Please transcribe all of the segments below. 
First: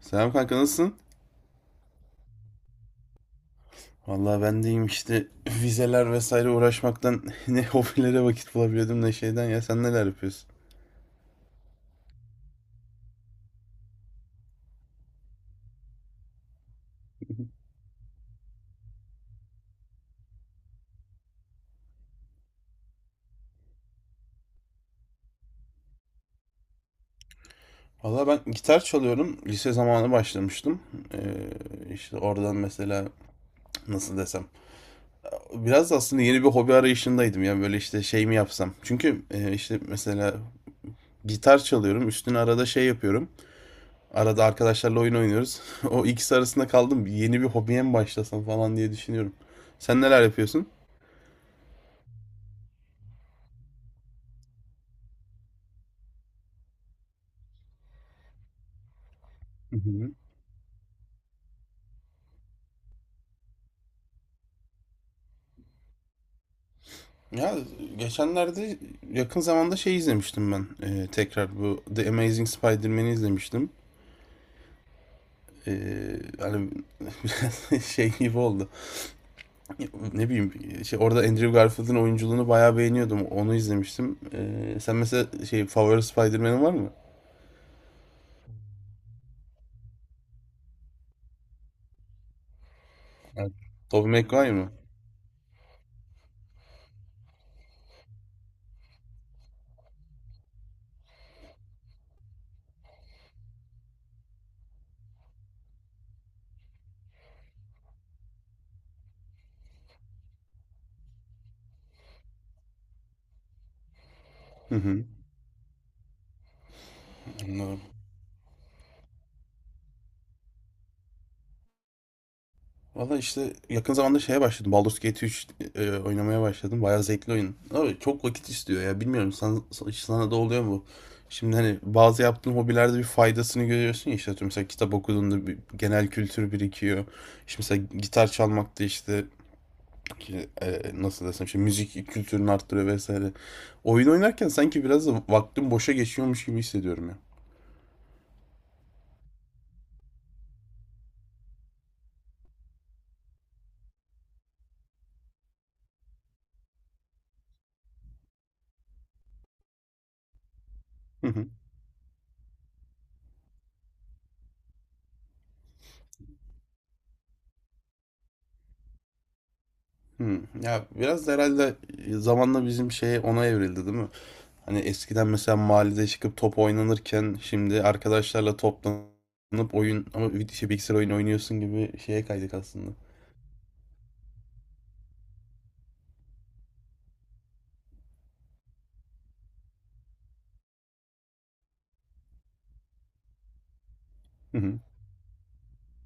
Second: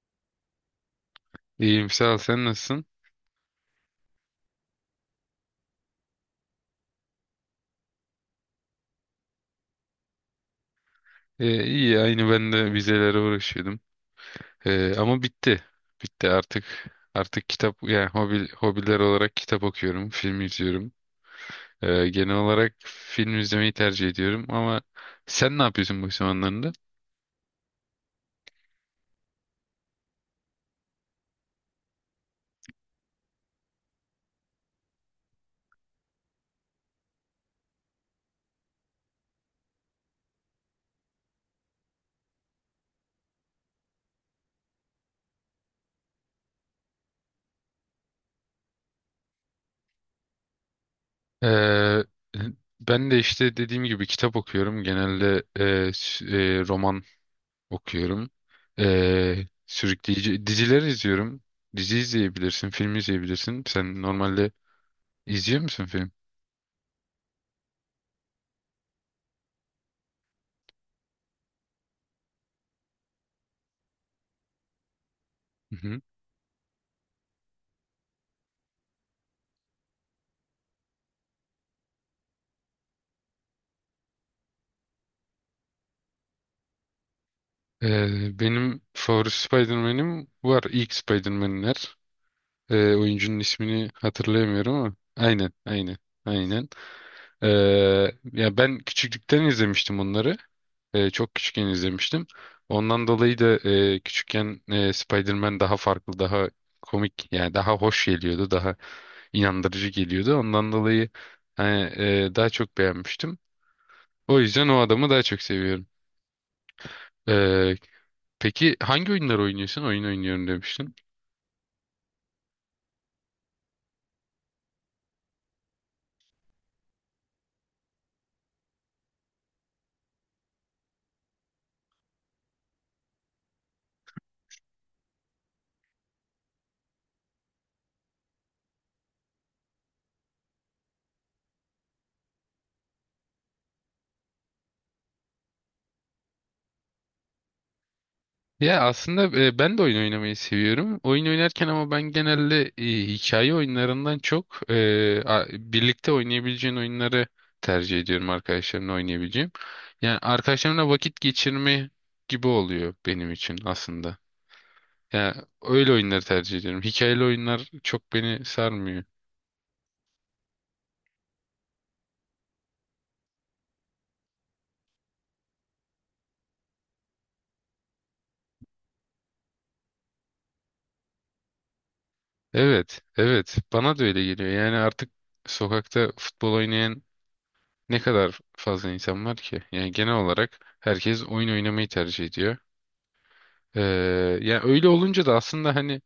Selam kanka, nasılsın? İyiyim sağ ol, sen nasılsın? Vallahi ben deyim işte vizeler vesaire uğraşmaktan ne hobilere vakit bulabiliyordum ne şeyden, ya sen neler yapıyorsun? İyi aynı, ben de vizelere uğraşıyordum. Ama bitti. Bitti artık. Artık kitap, yani hobiler olarak kitap okuyorum, film izliyorum. Genel olarak film izlemeyi tercih ediyorum ama sen ne yapıyorsun bu zamanlarında? Valla ben gitar çalıyorum. Lise zamanı başlamıştım. Ee, işte oradan mesela nasıl desem. Biraz da aslında yeni bir hobi arayışındaydım ya, böyle işte şey mi yapsam. Çünkü işte mesela gitar çalıyorum. Üstüne arada şey yapıyorum. Arada arkadaşlarla oyun oynuyoruz. O ikisi arasında kaldım. Yeni bir hobiye mi başlasam falan diye düşünüyorum. Sen neler yapıyorsun? Ee, Ben de işte dediğim gibi kitap okuyorum. Genelde roman okuyorum. Sürükleyici diziler izliyorum. Dizi izleyebilirsin, film izleyebilirsin. Sen normalde izliyor musun film? Ya geçenlerde, yakın zamanda şey izlemiştim ben. Tekrar bu The Amazing Spider-Man'i izlemiştim. Hı hı. Hani biraz şey gibi oldu. Ne bileyim şey, orada Andrew Garfield'ın oyunculuğunu bayağı beğeniyordum. Onu izlemiştim. Sen mesela şey, favori Spider-Man'in var mı? Benim favori Spider-Man'im var. İlk Spider-Man'ler. Oyuncunun Evet. ismini Tobey Maguire mı? hatırlayamıyorum ama. Aynen, aynen, aynen. Ee, Ya ben küçüklükten izlemiştim onları. Çok küçükken izlemiştim. Ondan dolayı da küçükken Spider-Man daha farklı, daha komik, yani daha hoş geliyordu, daha inandırıcı geliyordu. Ondan dolayı hani, daha çok beğenmiştim. O yüzden Hı o hı. adamı daha çok seviyorum. Ee, Anladım. Peki hangi oyunlar oynuyorsun? Oyun oynuyorum demiştin. Valla işte yakın zamanda şeye başladım. Baldur's Gate 3 oynamaya başladım. Bayağı zevkli oyun. Ama çok vakit istiyor ya. Bilmiyorum sana, sana da oluyor mu? Şimdi hani bazı yaptığın hobilerde bir faydasını görüyorsun ya, işte atıyorum mesela kitap okuduğunda bir genel kültür birikiyor. İşte mesela gitar çalmak da işte nasıl desem, işte müzik kültürünü arttırıyor vesaire. Oyun oynarken sanki biraz da vaktim boşa geçiyormuş gibi hissediyorum Ya aslında ben de oyun oynamayı seviyorum. Oyun oynarken ama ben genelde hikaye oyunlarından çok birlikte oynayabileceğin oyunları tercih ediyorum, arkadaşlarımla oynayabileceğim. Yani arkadaşlarımla vakit ya. geçirme gibi oluyor benim için aslında. Yani öyle oyunları tercih ediyorum. Hikayeli oyunlar çok beni sarmıyor. Hmm. Ya biraz da herhalde zamanla bizim şey ona evrildi, değil mi? Hani eskiden mesela mahallede çıkıp top oynanırken şimdi arkadaşlarla toplanıp oyun, ama bir şey, bilgisayar oyunu oynuyorsun gibi şeye kaydık aslında. Evet, evet. Bana da öyle geliyor. Yani artık sokakta futbol oynayan ne kadar fazla insan var ki? Yani genel olarak herkes oyun oynamayı tercih ediyor. Ee, Hı Yani hı. öyle olunca da aslında hani,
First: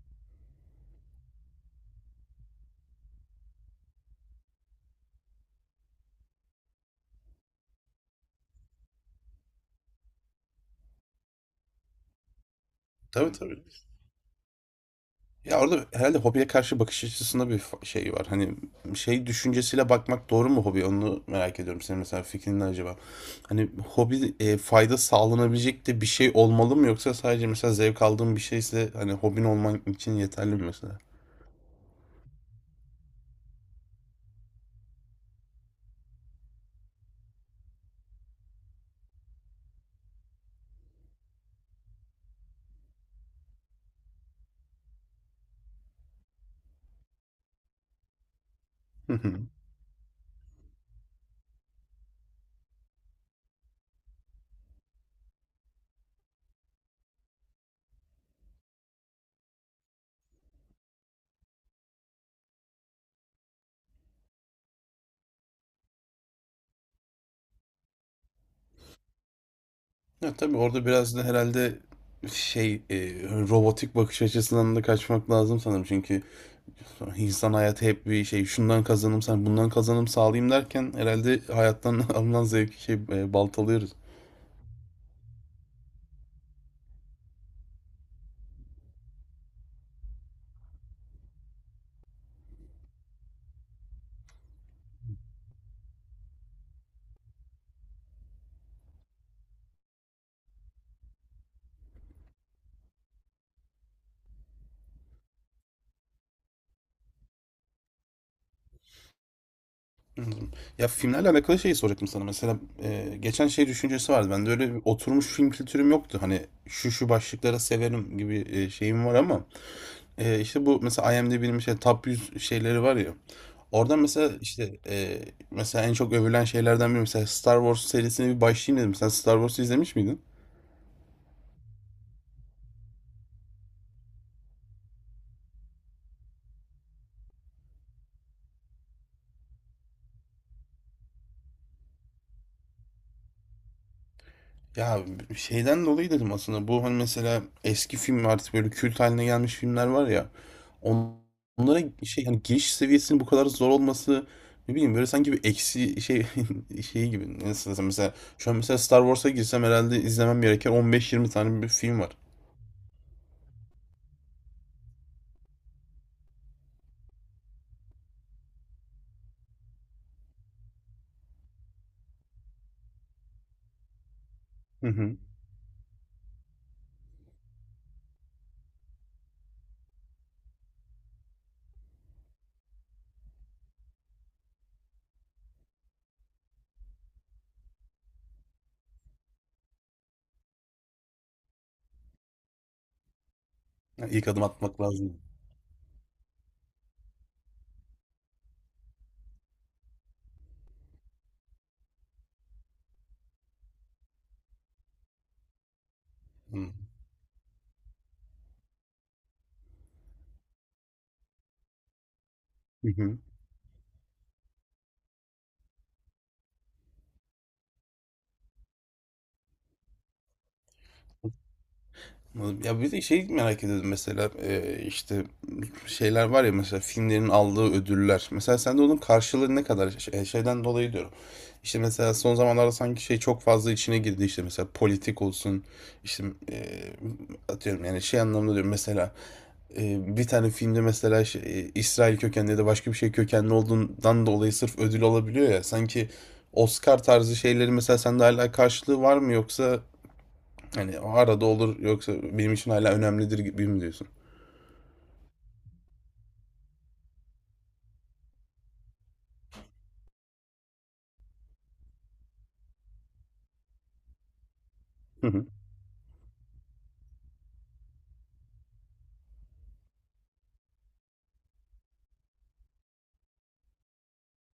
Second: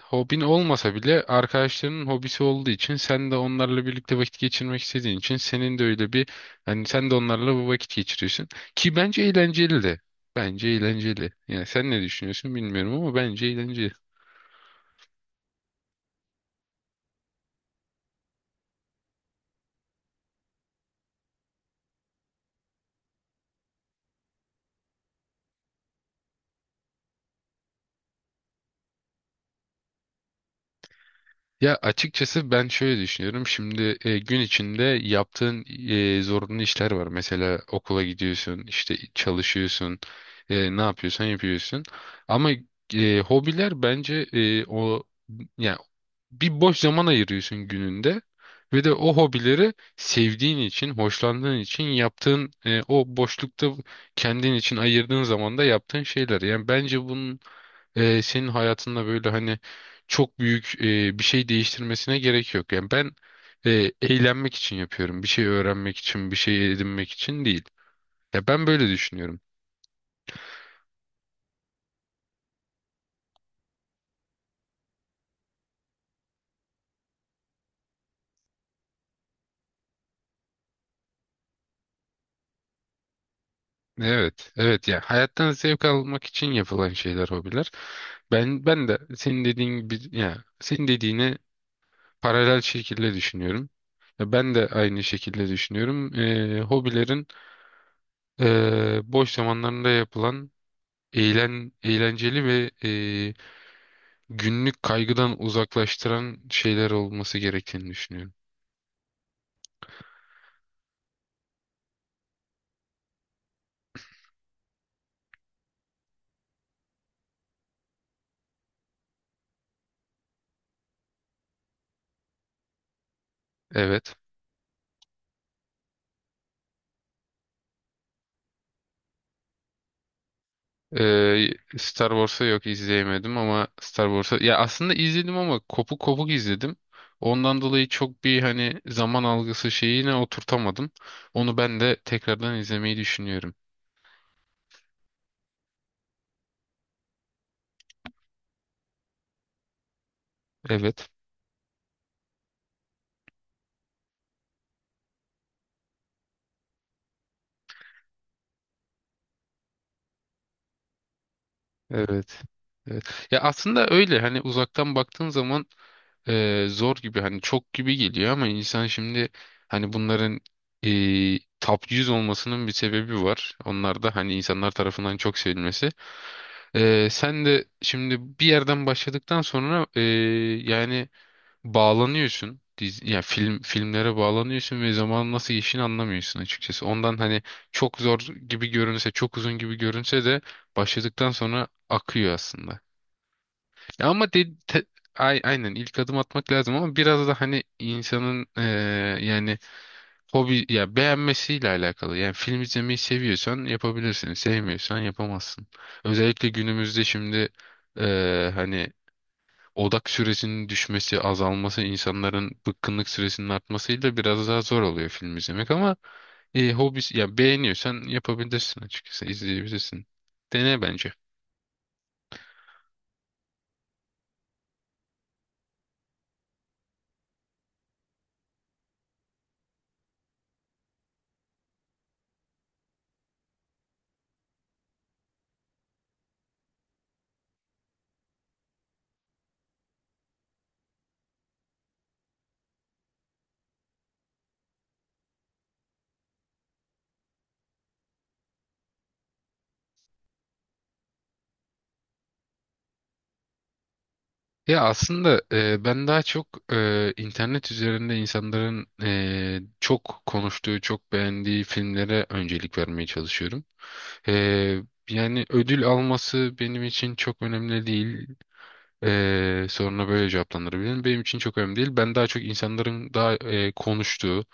hobin olmasa bile arkadaşlarının hobisi olduğu için sen de onlarla birlikte vakit geçirmek istediğin için, senin de öyle bir, hani sen de onlarla bu vakit geçiriyorsun ki bence eğlenceli de. Bence eğlenceli. Yani sen ne düşünüyorsun bilmiyorum ama Tabii, bence tabii. eğlenceli. Ya orada herhalde hobiye karşı bakış açısında bir fa- şey var. Hani şey düşüncesiyle bakmak doğru mu hobi? Onu merak ediyorum. Senin mesela fikrin ne acaba? Hani hobi fayda sağlanabilecek de bir şey olmalı mı, yoksa sadece mesela zevk aldığın bir şeyse hani hobin olman için yeterli mi mesela? Ya açıkçası ben şöyle düşünüyorum. Şimdi gün içinde yaptığın zorunlu işler var. Mesela okula gidiyorsun, işte çalışıyorsun, ne yapıyorsan yapıyorsun. Ama hobiler bence, o yani bir boş zaman ayırıyorsun gününde ve de Hı o hı. hobileri sevdiğin için, hoşlandığın için yaptığın, o boşlukta kendin için ayırdığın zaman da yaptığın şeyler. Yani bence bunun senin hayatında böyle hani çok büyük bir şey değiştirmesine gerek yok. Yani ben eğlenmek için yapıyorum. Bir şey öğrenmek için, bir şey edinmek için değil. Ya ben böyle düşünüyorum. Ya tabii orada biraz da herhalde şey e, robotik bakış açısından da kaçmak lazım sanırım. Çünkü insan hayatı hep bir şey, şundan kazanım sen bundan kazanım sağlayayım derken herhalde hayattan alınan zevki baltalıyoruz. Evet, evet, ya hayattan zevk almak için yapılan şeyler hobiler. Ben de senin dediğin gibi, ya senin dediğini paralel şekilde düşünüyorum. Ya ben de aynı şekilde düşünüyorum. Hobilerin boş zamanlarında yapılan eğlenceli ve günlük kaygıdan uzaklaştıran şeyler olması gerektiğini düşünüyorum. Anladım. Ya filmlerle alakalı şeyi soracaktım sana. Mesela geçen şey düşüncesi vardı. Bende öyle bir oturmuş film kültürüm yoktu. Hani şu şu başlıklara severim gibi şeyim var ama işte, bu mesela IMDb'nin mesela top 100 şeyleri var ya, orada Evet. mesela, mesela en çok övülen şeylerden biri, mesela Star Wars serisine bir başlayayım dedim. Sen Star Wars'u izlemiş miydin? Star Wars'a yok, izleyemedim, ama Star Wars'a ya aslında izledim ama kopuk kopuk izledim. Ondan dolayı çok bir hani zaman algısı şeyine oturtamadım. Onu ben de tekrardan izlemeyi düşünüyorum. Ya, şeyden dolayı dedim aslında bu, hani, mesela eski film, artık böyle kült haline gelmiş filmler var ya, Evet. on- onlara şey, hani, giriş seviyesinin bu kadar zor olması, ne bileyim, böyle sanki bir eksi şey şeyi gibi, nasıl desem, mesela şu an mesela Star Wars'a girsem herhâlde izlemem gereken 15-20 tane bir film var. Evet. Evet. Ya aslında öyle hani uzaktan baktığın zaman zor gibi, hani çok gibi geliyor, ama insan şimdi hani bunların top 100 olmasının bir sebebi var. Onlar da hani insanlar Hı tarafından hı. çok sevilmesi. Sen de şimdi bir yerden başladıktan sonra, yani bağlanıyorsun. Dizi, yani filmlere bağlanıyorsun ve zaman nasıl geçtiğini anlamıyorsun açıkçası. Ondan hani çok zor gibi görünse, çok uzun gibi görünse de başladıktan sonra akıyor aslında. Ya Ya, ilk Ama adım de, atmak te- lazım. ay- aynen ilk adım atmak lazım, ama biraz da hani insanın, yani hobi ya beğenmesiyle alakalı. Yani film izlemeyi seviyorsan yapabilirsin, sevmiyorsan yapamazsın. Özellikle Hı. günümüzde şimdi hani odak süresinin düşmesi, azalması, insanların Hı bıkkınlık hı. süresinin artmasıyla biraz daha zor oluyor film izlemek, ama hobisi ya beğeniyorsan yapabilirsin, açıkçası izleyebilirsin. Dene bence. Anladım. Ya bir de şey merak ediyordum, mesela işte şeyler var ya, mesela filmlerin aldığı ödüller. Mesela sen de onun karşılığı ne kadar, şey- şeyden dolayı diyorum. İşte mesela son zamanlarda sanki şey çok fazla içine girdi, işte mesela politik olsun işte, e, atıyorum yani şey anlamda diyorum, mesela bir tane filmde mesela İsrail kökenli ya da başka bir şey kökenli olduğundan dolayı sırf ödül alabiliyor ya, sanki Oscar tarzı şeyleri mesela sende hala karşılığı var mı, yoksa hani o arada olur yoksa benim için hala önemlidir gibi mi diyorsun? Ya aslında ben daha çok internet üzerinde insanların çok konuştuğu, çok beğendiği filmlere öncelik vermeye çalışıyorum. E, Hı Yani hı. ödül alması benim için çok önemli değil. Soruna böyle cevaplandırabilirim. Benim için çok önemli değil. Ben daha çok insanların daha konuştuğu,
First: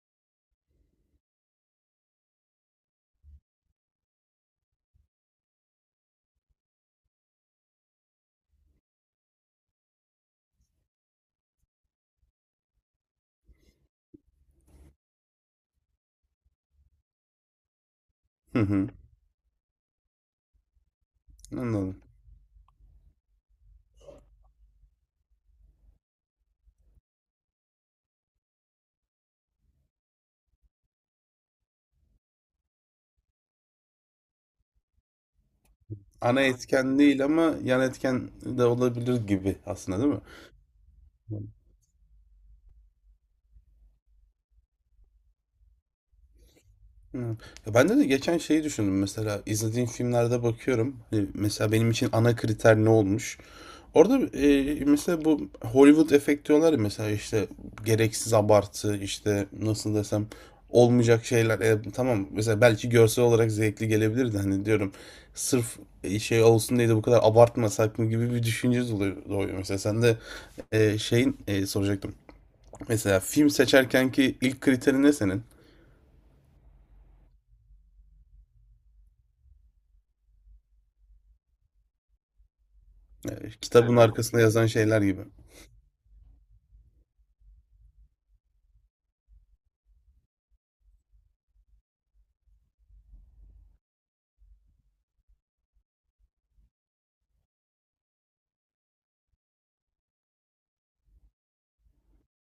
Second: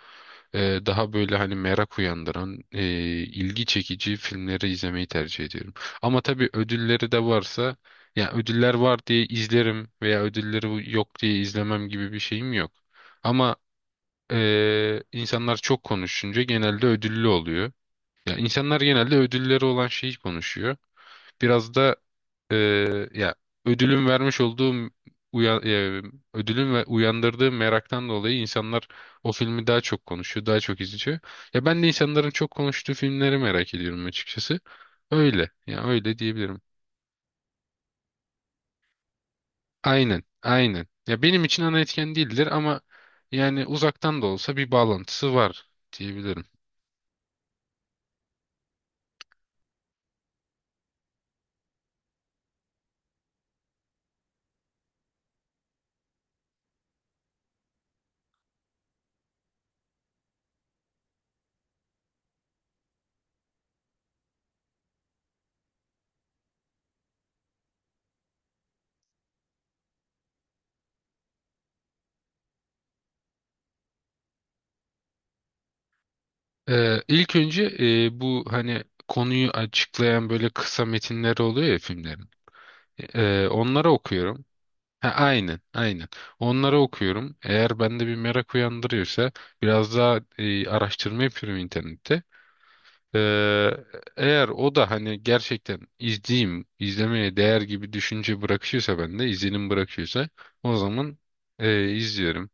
daha böyle hani merak uyandıran, ilgi çekici filmleri izlemeyi tercih ediyorum. Ama tabii ödülleri de varsa, ya ödüller var diye izlerim veya ödülleri yok diye izlemem gibi bir şeyim yok. Ama insanlar çok konuşunca genelde ödüllü oluyor. Ya Hı insanlar hı. genelde ödülleri olan şeyi konuşuyor. Biraz da Anladım. e, ya ödülün vermiş olduğum uya, e, ödülün ve uyandırdığı meraktan dolayı insanlar o filmi daha çok konuşuyor, daha çok izliyor. Ya ben de insanların çok konuştuğu filmleri merak ediyorum açıkçası. Öyle. Ya öyle Ana diyebilirim. etken değil ama yan etken de olabilir gibi aslında, değil mi? Aynen, aynen. Ya benim için ana etken değildir, ama yani uzaktan da olsa bir bağlantısı var diyebilirim. Evet. Ya ben de geçen şeyi düşündüm, mesela izlediğim filmlerde bakıyorum, hani mesela benim için ana kriter ne olmuş orada. Mesela bu Hollywood efekt diyorlar ya, mesela işte gereksiz abartı, işte nasıl desem olmayacak şeyler. E, tamam, mesela belki görsel olarak zevkli gelebilirdi, hani diyorum sırf şey olsun diye de bu kadar abartmasak mı gibi bir düşünce oluyor, doğuyor. Mesela sen de soracaktım, mesela film seçerken ki ilk kriterin ne senin? İlk önce bu hani konuyu açıklayan böyle kısa metinler oluyor ya filmlerin. Kitabın Onları yani arkasında okuyorum. yazan şeyler Ha, gibi. Hı, aynen, aynen. Onları okuyorum. Eğer bende bir merak uyandırıyorsa biraz daha araştırma yapıyorum internette. Ee, Eğer o da hani gerçekten izleyeyim, izlemeye değer gibi düşünce bırakıyorsa bende, izlenim bırakıyorsa, o zaman izliyorum.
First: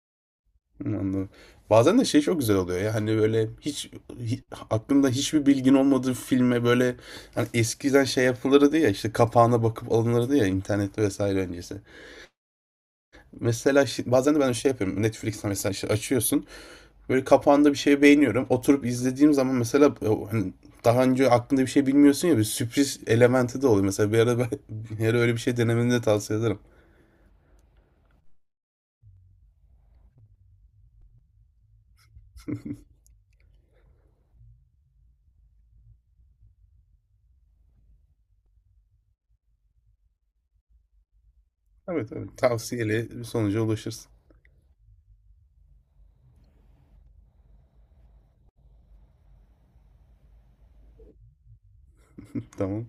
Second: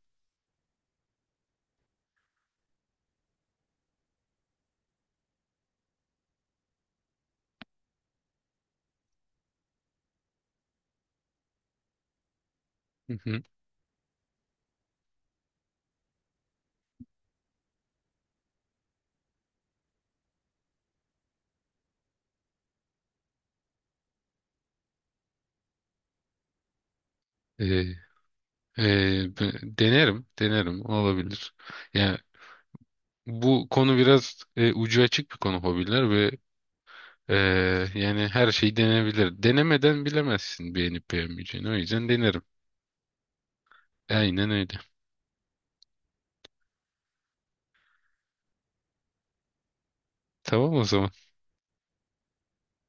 anladım. Bazen de şey çok güzel oluyor ya, hani aklında hiçbir bilgin olmadığı filme böyle, hani eskiden şey yapılırdı ya, işte kapağına bakıp alınırdı ya internette vesaire öncesi. Hı hı. Mesela bazen de ben şey yapıyorum Netflix'te, mesela işte açıyorsun, böyle kapağında bir şey beğeniyorum, oturup izlediğim zaman mesela o hani daha önce aklında bir şey bilmiyorsun ya, bir sürpriz elementi de oluyor. Mesela bir ara, ben, bir ara öyle bir şey denemeni de tavsiye ederim. E, Denerim, denerim olabilir. Yani bu konu biraz ucu açık bir konu, hobiler ve yani her şey denebilir. Denemeden bilemezsin beğenip beğenmeyeceğini. O yüzden Evet, evet. denerim. Tavsiyeli bir sonuca ulaşırsın. Aynen öyle. Tamam o zaman. Tamam.